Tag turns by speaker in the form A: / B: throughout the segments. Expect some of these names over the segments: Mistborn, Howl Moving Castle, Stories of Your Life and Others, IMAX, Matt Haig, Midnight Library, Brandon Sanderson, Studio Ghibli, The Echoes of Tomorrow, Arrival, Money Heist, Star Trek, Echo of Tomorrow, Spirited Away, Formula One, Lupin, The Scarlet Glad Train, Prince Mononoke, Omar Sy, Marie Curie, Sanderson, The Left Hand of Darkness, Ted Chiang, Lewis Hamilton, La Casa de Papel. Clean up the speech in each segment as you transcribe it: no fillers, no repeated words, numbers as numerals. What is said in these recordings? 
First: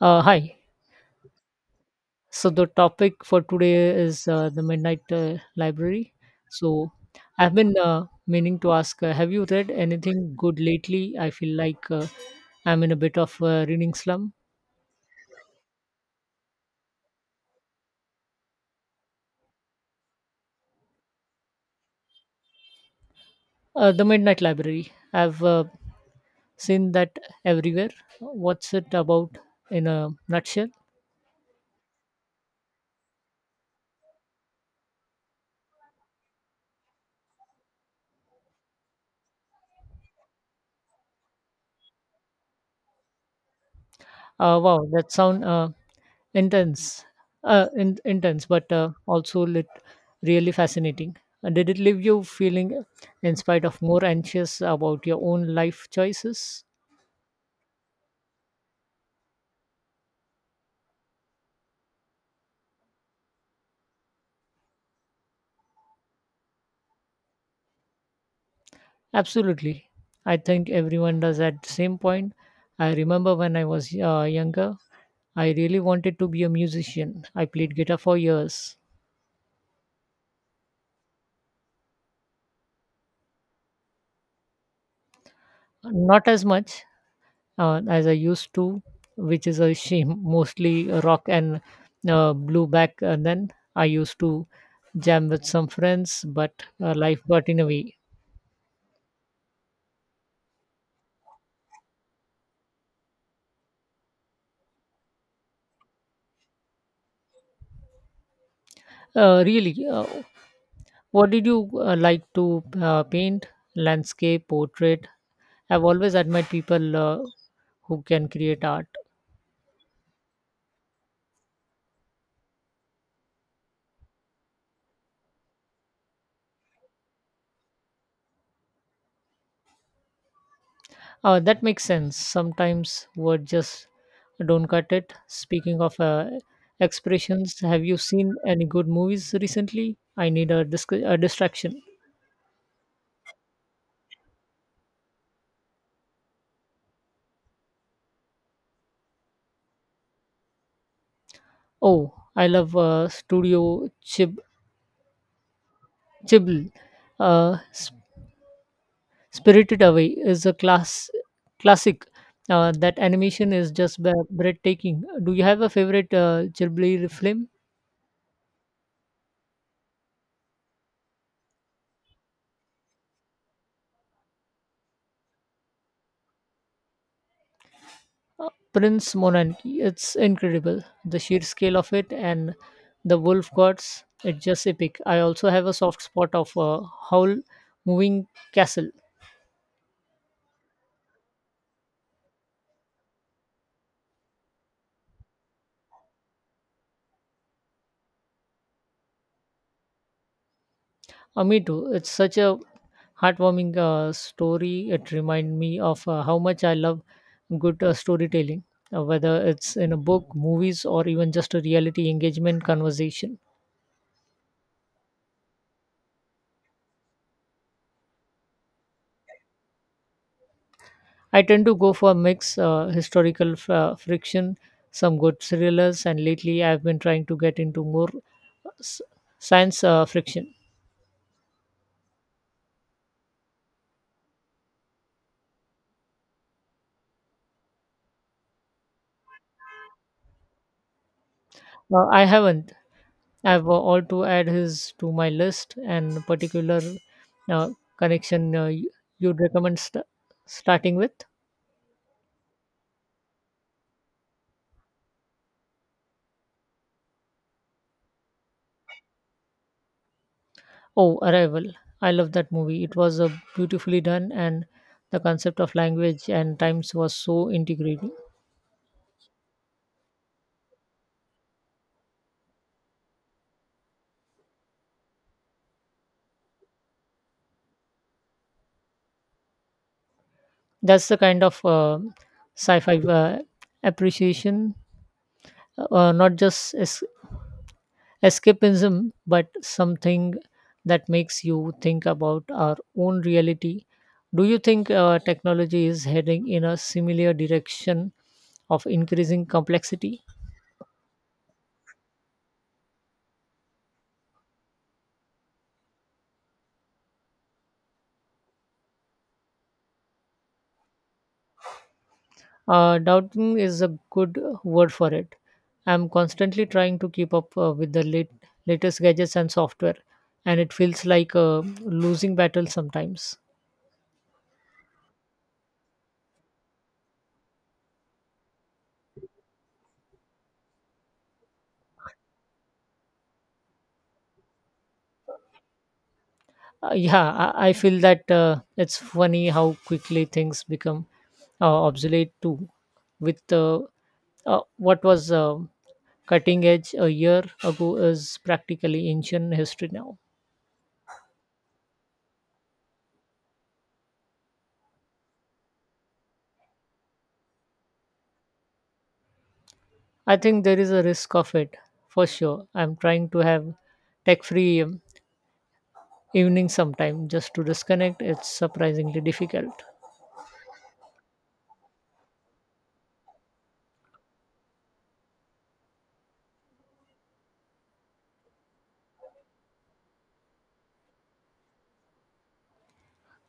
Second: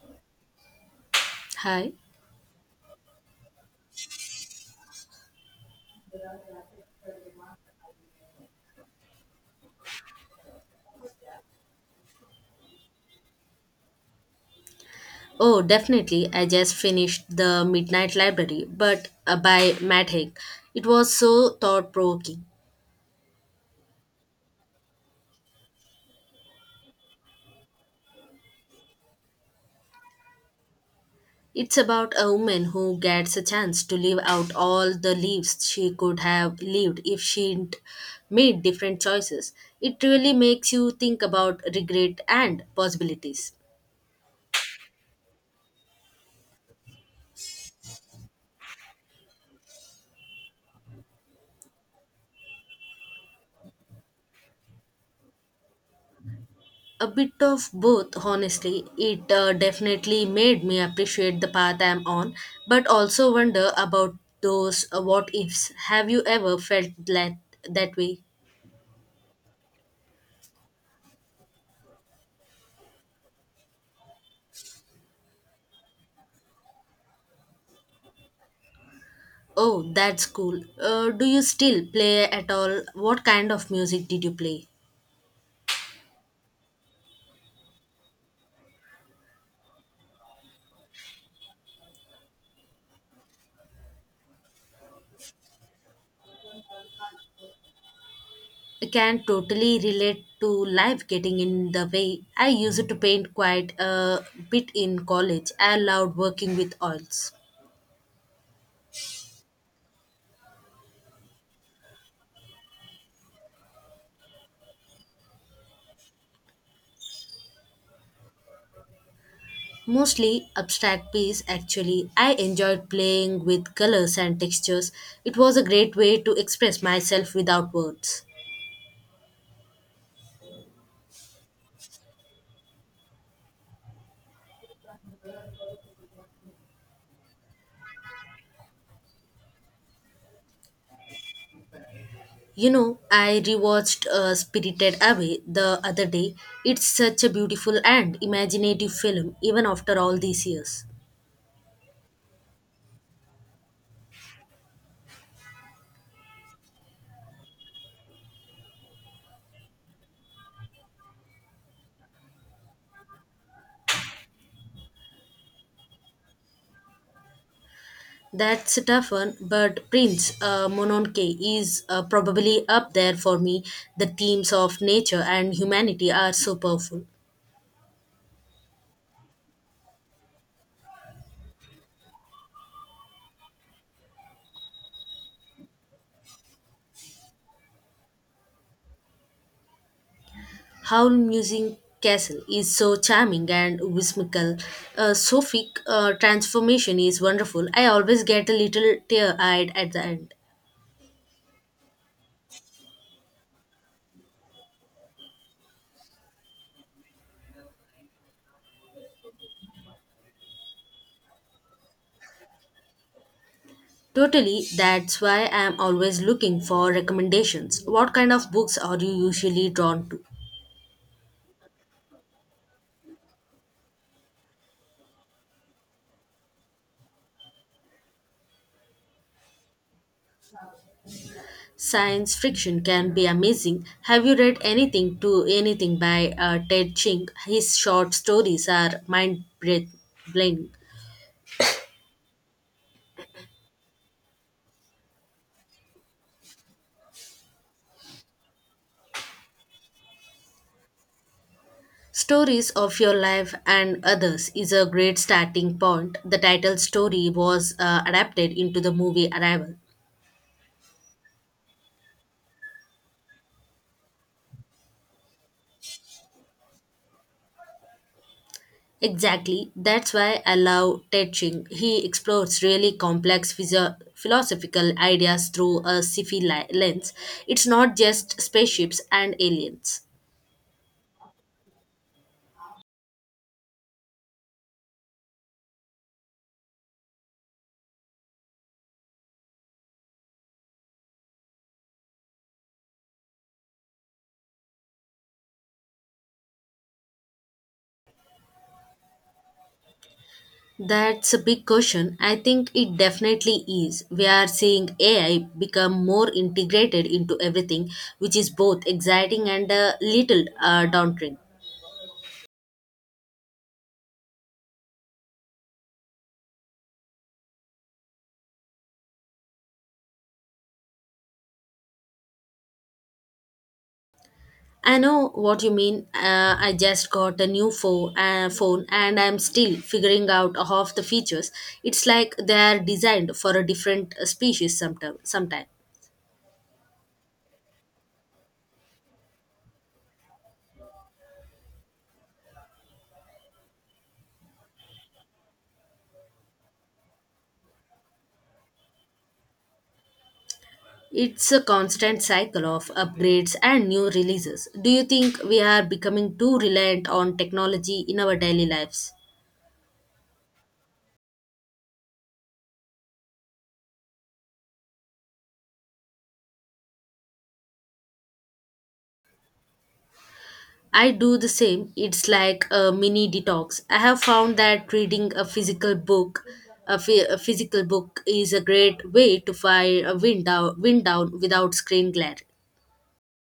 A: Hi.
B: Hi.
A: So the topic for today is the Midnight Library. So I've been meaning to ask, have you read anything good lately? I feel like I'm in a bit of a reading slum.
B: Oh, definitely. I just finished The Midnight Library, but by Matt Haig. It was so thought provoking.
A: The Midnight Library. I've seen that everywhere. What's it about in a nutshell?
B: It's about a woman who gets a chance to live out all the lives she could have lived if she'd made different choices. It really makes you think about regret and possibilities.
A: Wow, that sound intense, intense, but also lit, really fascinating. Did it leave you feeling, in spite of more anxious about your own life choices?
B: A bit of both, honestly. It definitely made me appreciate the path I'm on, but also wonder about those what ifs. Have you ever felt that way?
A: Absolutely. I think everyone does at the same point. I remember when I was younger, I really wanted to be a musician. I played guitar for years,
B: Oh, that's cool. Do you still play at all? What kind of music did you play?
A: not as much as I used to, which is a shame. Mostly rock and blue back then. I used to jam with some friends, but life got in a way.
B: I can totally relate to life getting in the way. I used to paint quite a bit in college. I loved working with oils.
A: Really, what did you like to paint? Landscape, portrait? I've always admired people who can create art.
B: Mostly abstract piece actually. I enjoyed playing with colors and textures. It was a great way to express myself without words.
A: That makes sense. Sometimes word just don't cut it. Speaking of expressions, have you seen any good movies recently? I need a distraction.
B: I rewatched Spirited Away the other day. It's such a beautiful and imaginative film even after all these years.
A: Oh, I love Studio Ghibli. Uh, S- Spirited Away is a classic. That animation is just breathtaking. Do you have a favorite Ghibli film?
B: That's a tough one, but Prince Mononke is probably up there for me. The themes of nature and humanity are so powerful.
A: Prince Mononoke. It's incredible. The sheer scale of it and the wolf gods. It's just epic. I also have a soft spot of Howl Moving Castle.
B: Howl Musing Castle is so charming and whimsical. Sophie transformation is wonderful. I always get a little tear eyed at the end.
A: Me too. It's such a heartwarming story. It reminded me of how much I love good storytelling, whether it's in a book, movies, or even just a reality engagement conversation.
B: Totally, that's why I'm always looking for recommendations. What kind of books are you usually drawn to?
A: I tend to go for a mix historical friction, some good thrillers, and lately I've been trying to get into more uh, s- science friction.
B: Science fiction can be amazing. Have you read anything by Ted Ching? His short stories are mind blowing.
A: I haven't. I've all to add his to my list and particular uh, connection you'd recommend starting with.
B: Stories of Your Life and Others is a great starting point. The title story was adapted into the movie Arrival.
A: Oh, Arrival. I love that movie. It was beautifully done, and the concept of language and times was so integrating.
B: Exactly, that's why I love Ted Ching. He explores really complex philosophical ideas through a sci-fi lens. It's not just spaceships and aliens.
A: That's the kind of sci fi appreciation, not just escapism, but something that makes you think about our own reality. Do you think technology is heading in a similar direction of increasing complexity?
B: That's a big question. I think it definitely is. We are seeing AI become more integrated into everything, which is both exciting and a little daunting.
A: Doubting is a good word for it. I'm constantly trying to keep up with the latest gadgets and software, and it feels like a losing battle sometimes.
B: I know what you mean. I just got a new phone, and I'm still figuring out half the features. It's like they are designed for a different species sometime.
A: Yeah, I feel that it's funny how quickly things become obsolete too. With What was cutting edge a year ago is practically ancient history now.
B: It's a constant cycle of upgrades and new releases. Do you think we are becoming too reliant on technology in our daily lives?
A: I think there is a risk of it for sure. I'm trying to have tech free evening sometime just to disconnect. It's surprisingly difficult.
B: I do the same. It's like a mini detox. I have found that reading a physical a physical book is a great way to fire a wind down without screen glare.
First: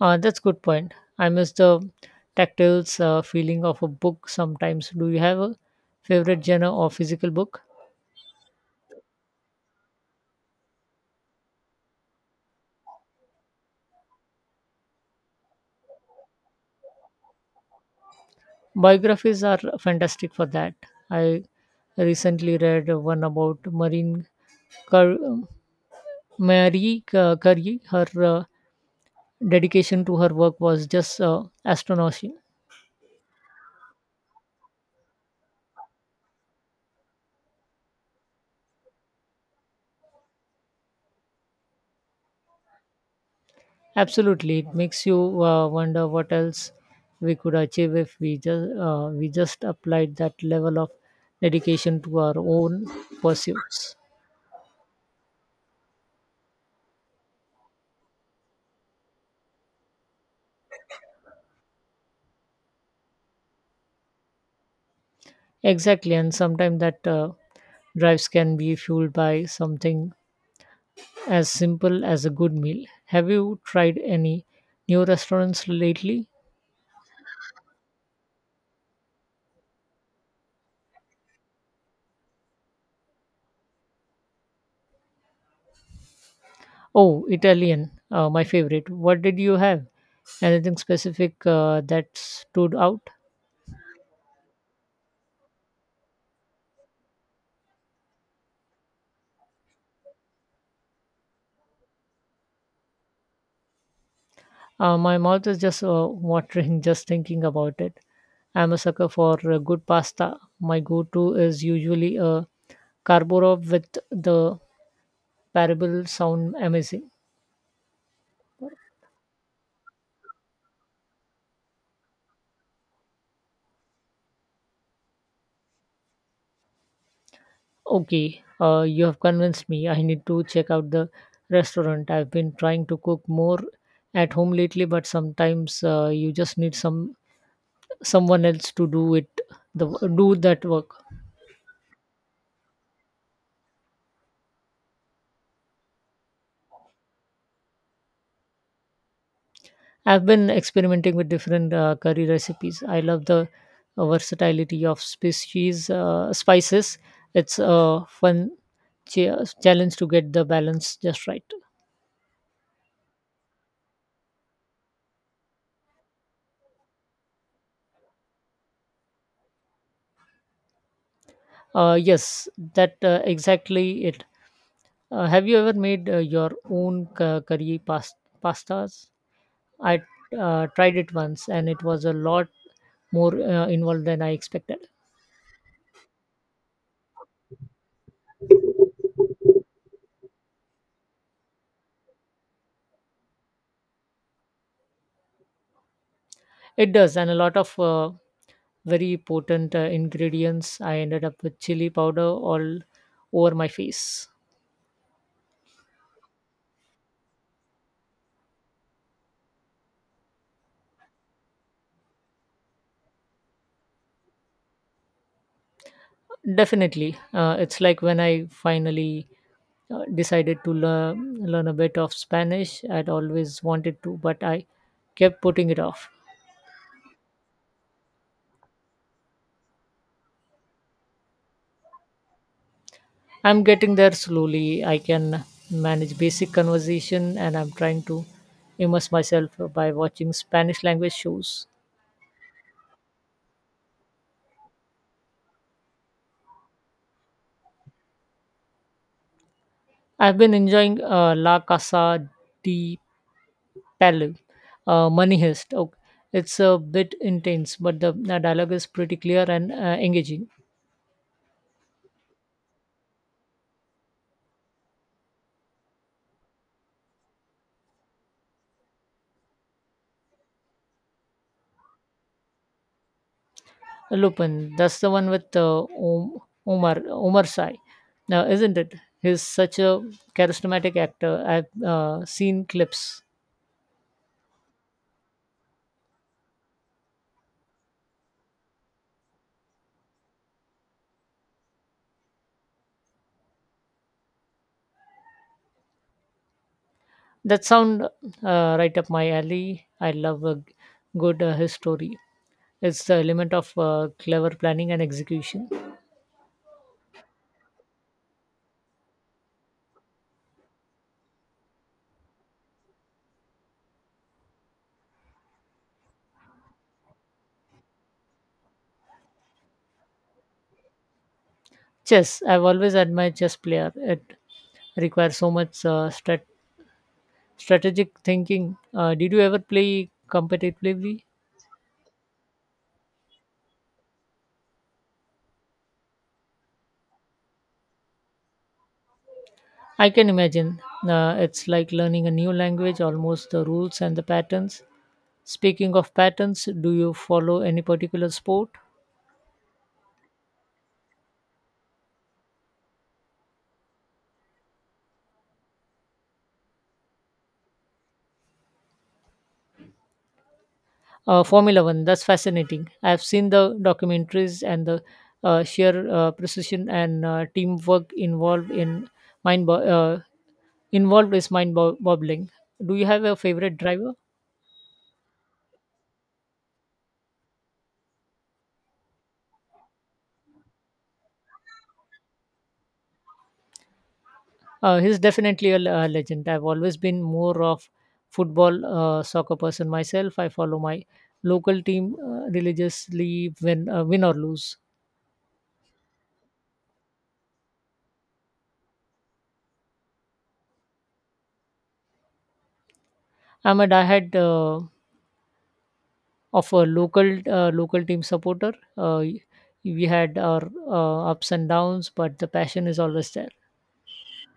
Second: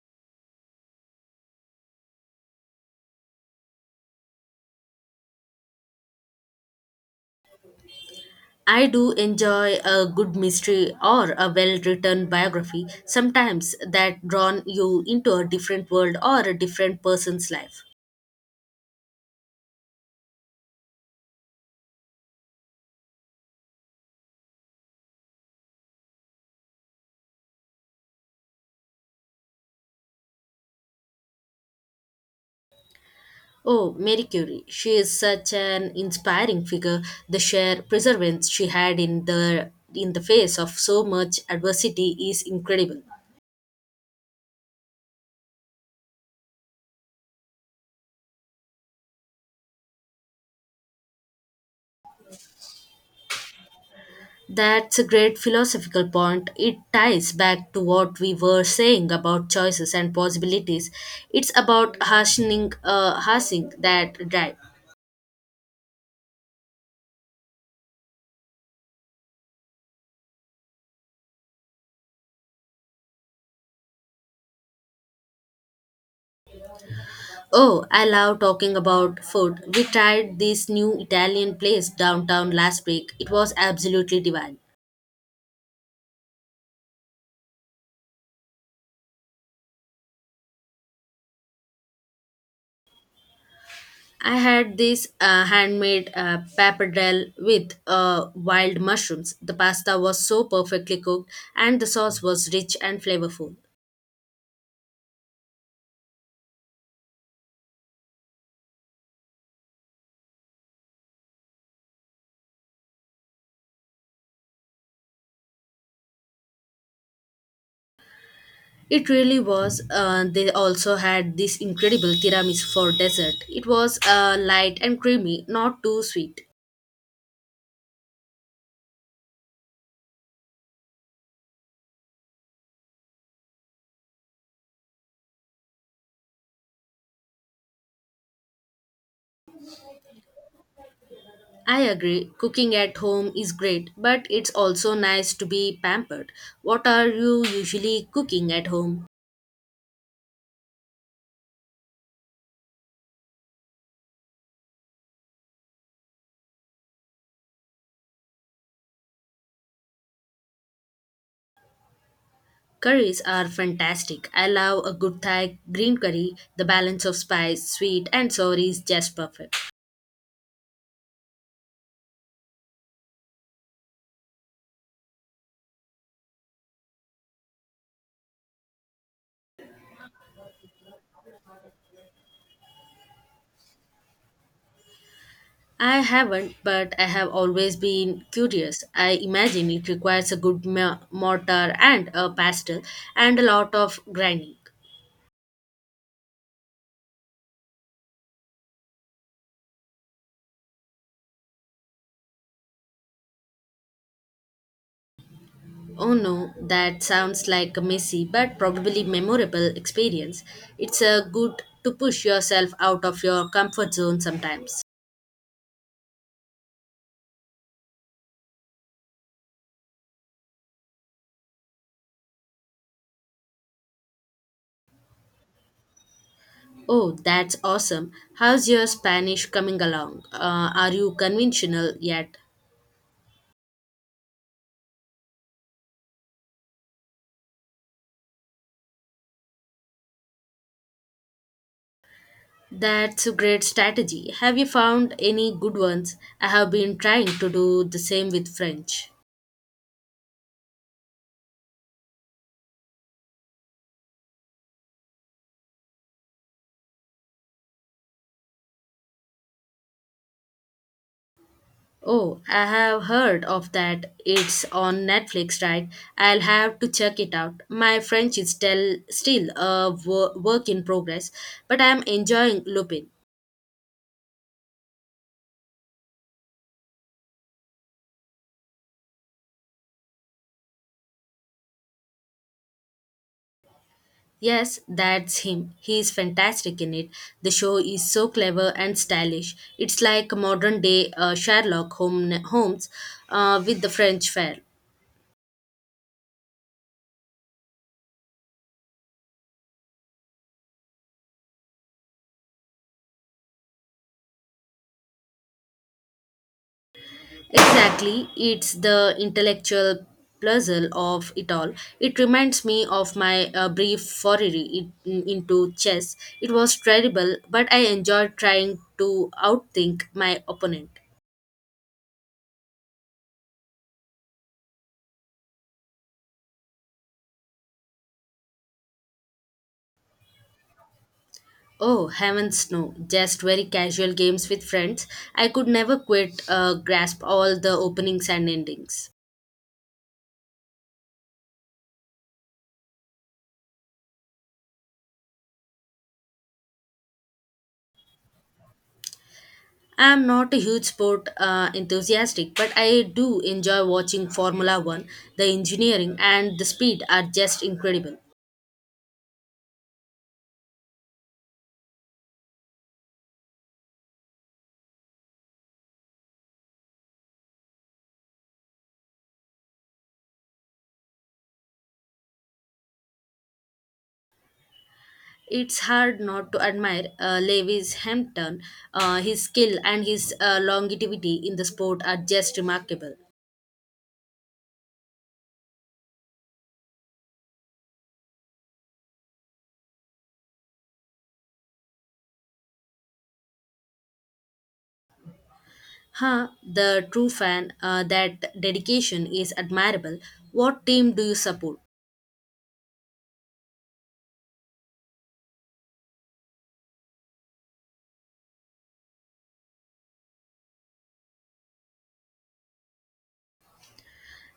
A: That's good point. I miss the tactile feeling of a book sometimes. Do you have a favorite genre or physical book?
B: I do enjoy a good mystery or a well written biography, sometimes that drawn you into a different world or a different person's life.
A: Biographies are fantastic for that. I recently read one about marine Cur- marie Cur- curie Her uh, dedication to her work was just astonishing.
B: Oh, Marie Curie. She is such an inspiring figure. The sheer perseverance she had in the face of so much adversity is incredible.
A: Absolutely, it makes you wonder what else we could achieve if we just applied that level of dedication to our own pursuits.
B: That's a great philosophical point. It ties back to what we were saying about choices and possibilities. It's about harnessing that drive.
A: Exactly, and sometimes that drives can be fueled by something as simple as a good meal. Have you tried any new restaurants lately?
B: Oh, I love talking about food. We tried this new Italian place downtown last week. It was absolutely divine.
A: Oh, Italian, my favorite. What did you have? Anything specific that stood out?
B: I had this handmade pappardelle with wild mushrooms. The pasta was so perfectly cooked, and the sauce was rich and flavorful.
A: My mouth is just watering just thinking about it. I'm a sucker for good pasta. My go-to is usually a carbonara with the parable sound amazing.
B: It really was. They also had this incredible tiramisu for dessert. It was light and creamy, not too sweet.
A: Okay, you have convinced me. I need to check out the restaurant. I've been trying to cook more at home lately, but sometimes you just need someone else to do it, the do that work.
B: I agree, cooking at home is great, but it's also nice to be pampered. What are you usually cooking at home?
A: I've been experimenting with different curry recipes. I love the versatility of species spices. It's a fun challenge to get the balance just right.
B: Curries are fantastic. I love a good Thai green curry. The balance of spice, sweet, and sour is just perfect.
A: Yes, that exactly it. Have you ever made your own pastas? I tried it once, and it was a lot more involved than I expected.
B: I haven't, but I have always been curious. I imagine it requires a good mortar and a pestle and a lot of grinding.
A: It does, and a lot of very potent ingredients. I ended up with chili powder all over my face.
B: Oh no, that sounds like a messy but probably memorable experience. It's a good to push yourself out of your comfort zone sometimes.
A: Definitely, it's like when I finally decided to learn a bit of Spanish. I'd always wanted to, but I kept putting it off.
B: Oh, that's awesome. How's your Spanish coming along? Are you conventional yet?
A: I'm getting there slowly. I can manage basic conversation, and I'm trying to immerse myself by watching Spanish language shows.
B: That's a great strategy. Have you found any good ones? I have been trying to do the same with French.
A: I've been enjoying La Casa de Parallel, Money Heist. Okay. It's a bit intense, but the dialogue is pretty clear and engaging.
B: Oh, I have heard of that. It's on Netflix, right? I'll have to check it out. My French is still a work in progress, but I'm enjoying Lupin.
A: Lupin, that's the one with Omar Sy, now isn't it? He's such a charismatic actor. I've seen clips
B: Yes, that's him. He is fantastic in it. The show is so clever and stylish. It's like a modern day Sherlock Holmes with the French flair.
A: that sound right up my alley. I love a good history. It's the element of clever planning and execution.
B: Exactly, it's the intellectual puzzle of it all. It reminds me of my brief foray into chess. It was terrible, but I enjoyed trying to outthink my opponent.
A: Chess. I've always admired chess player. It requires so much strategy strategic thinking. Did you ever play competitively?
B: Oh, heavens no. Just very casual games with friends. I could never quite grasp all the openings and endings.
A: I can imagine. It's like learning a new language, almost the rules and the patterns. Speaking of patterns, do you follow any particular sport?
B: I'm not a huge sport enthusiastic, but I do enjoy watching Formula One. The engineering and the speed are just incredible.
A: Formula One, that's fascinating. I've seen the documentaries and the sheer precision and teamwork mind bo- uh, involved is mind boggling. Do you have a favorite driver?
B: It's hard not to admire Lewis Hampton. His skill and his longevity in the sport are just remarkable.
A: He's definitely a legend. I've always been more of football, soccer person myself. I follow my local team religiously when win or lose.
B: Huh, the true that dedication is admirable. What team do you support?
A: I'm a diehard of a local team supporter. We had our ups and downs, but the passion is always there.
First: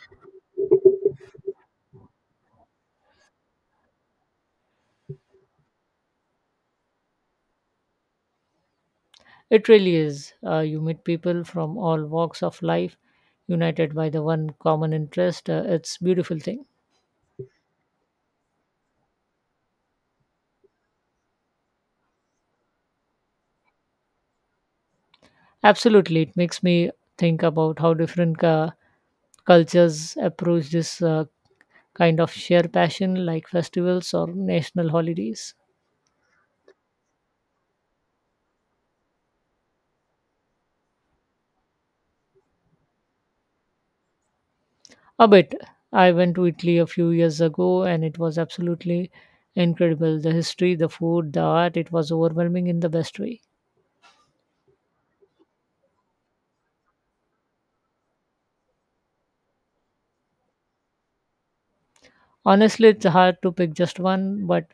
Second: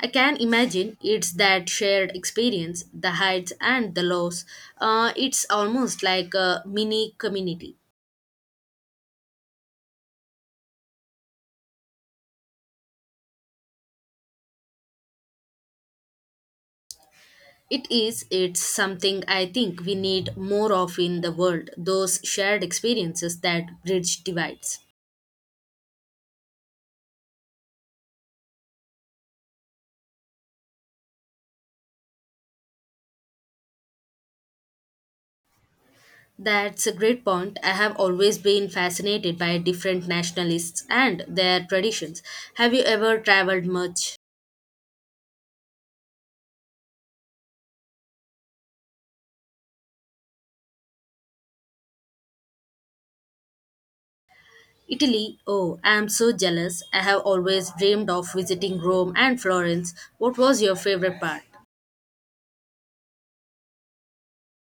B: I can imagine it's that shared experience, the heights and the lows. It's almost like a mini community.
A: It really is. You meet people from all walks of life, united by the one common interest. It's beautiful thing.
B: It is, it's something I think we need more of in the world, those shared experiences that bridge divides.
A: Absolutely, it makes me think about how different cultures approach this kind of shared passion, like festivals or national holidays.
B: That's a great point. I have always been fascinated by different nationalists and their traditions. Have you ever traveled much?
A: A bit. I went to Italy a few years ago, and it was absolutely incredible. The history, the food, the art, it was overwhelming in the best way.
B: Italy, oh, I am so jealous. I have always dreamed of visiting Rome and Florence. What was your favorite part?
A: Honestly, it's hard to pick just one, but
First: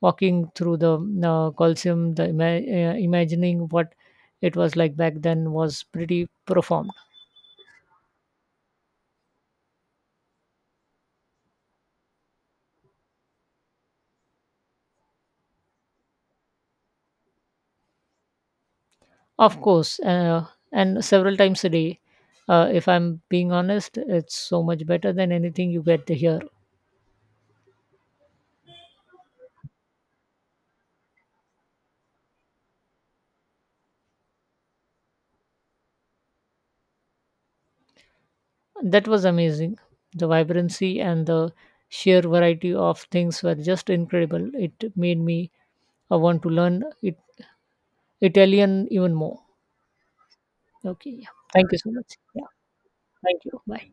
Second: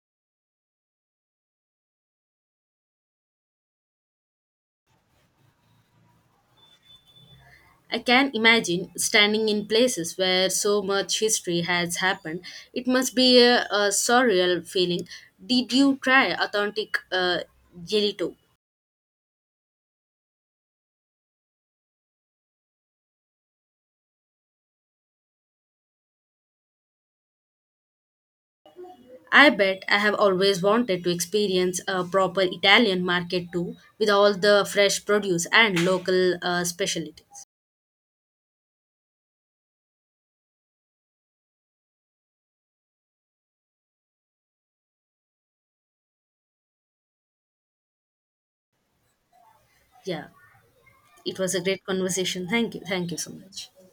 A: walking through the Colosseum, imagining what it was like back then was pretty profound.
B: I can imagine standing in places where so much history has happened. It must be a surreal feeling. Did you try authentic gelato?
A: Of course, and several times a day. If I'm being honest, it's so much better than anything you get here.
B: I bet I have always wanted to experience a proper Italian market too, with all the fresh produce and local specialties.
A: That was amazing. The vibrancy and the sheer variety of things were just incredible. It made me want to learn it, Italian even more.
B: Yeah,
A: Okay, yeah.
B: it was a
A: Thank you
B: great
A: so much. Yeah,
B: conversation. Thank you. Thank you so
A: thank you.
B: much.
A: Bye.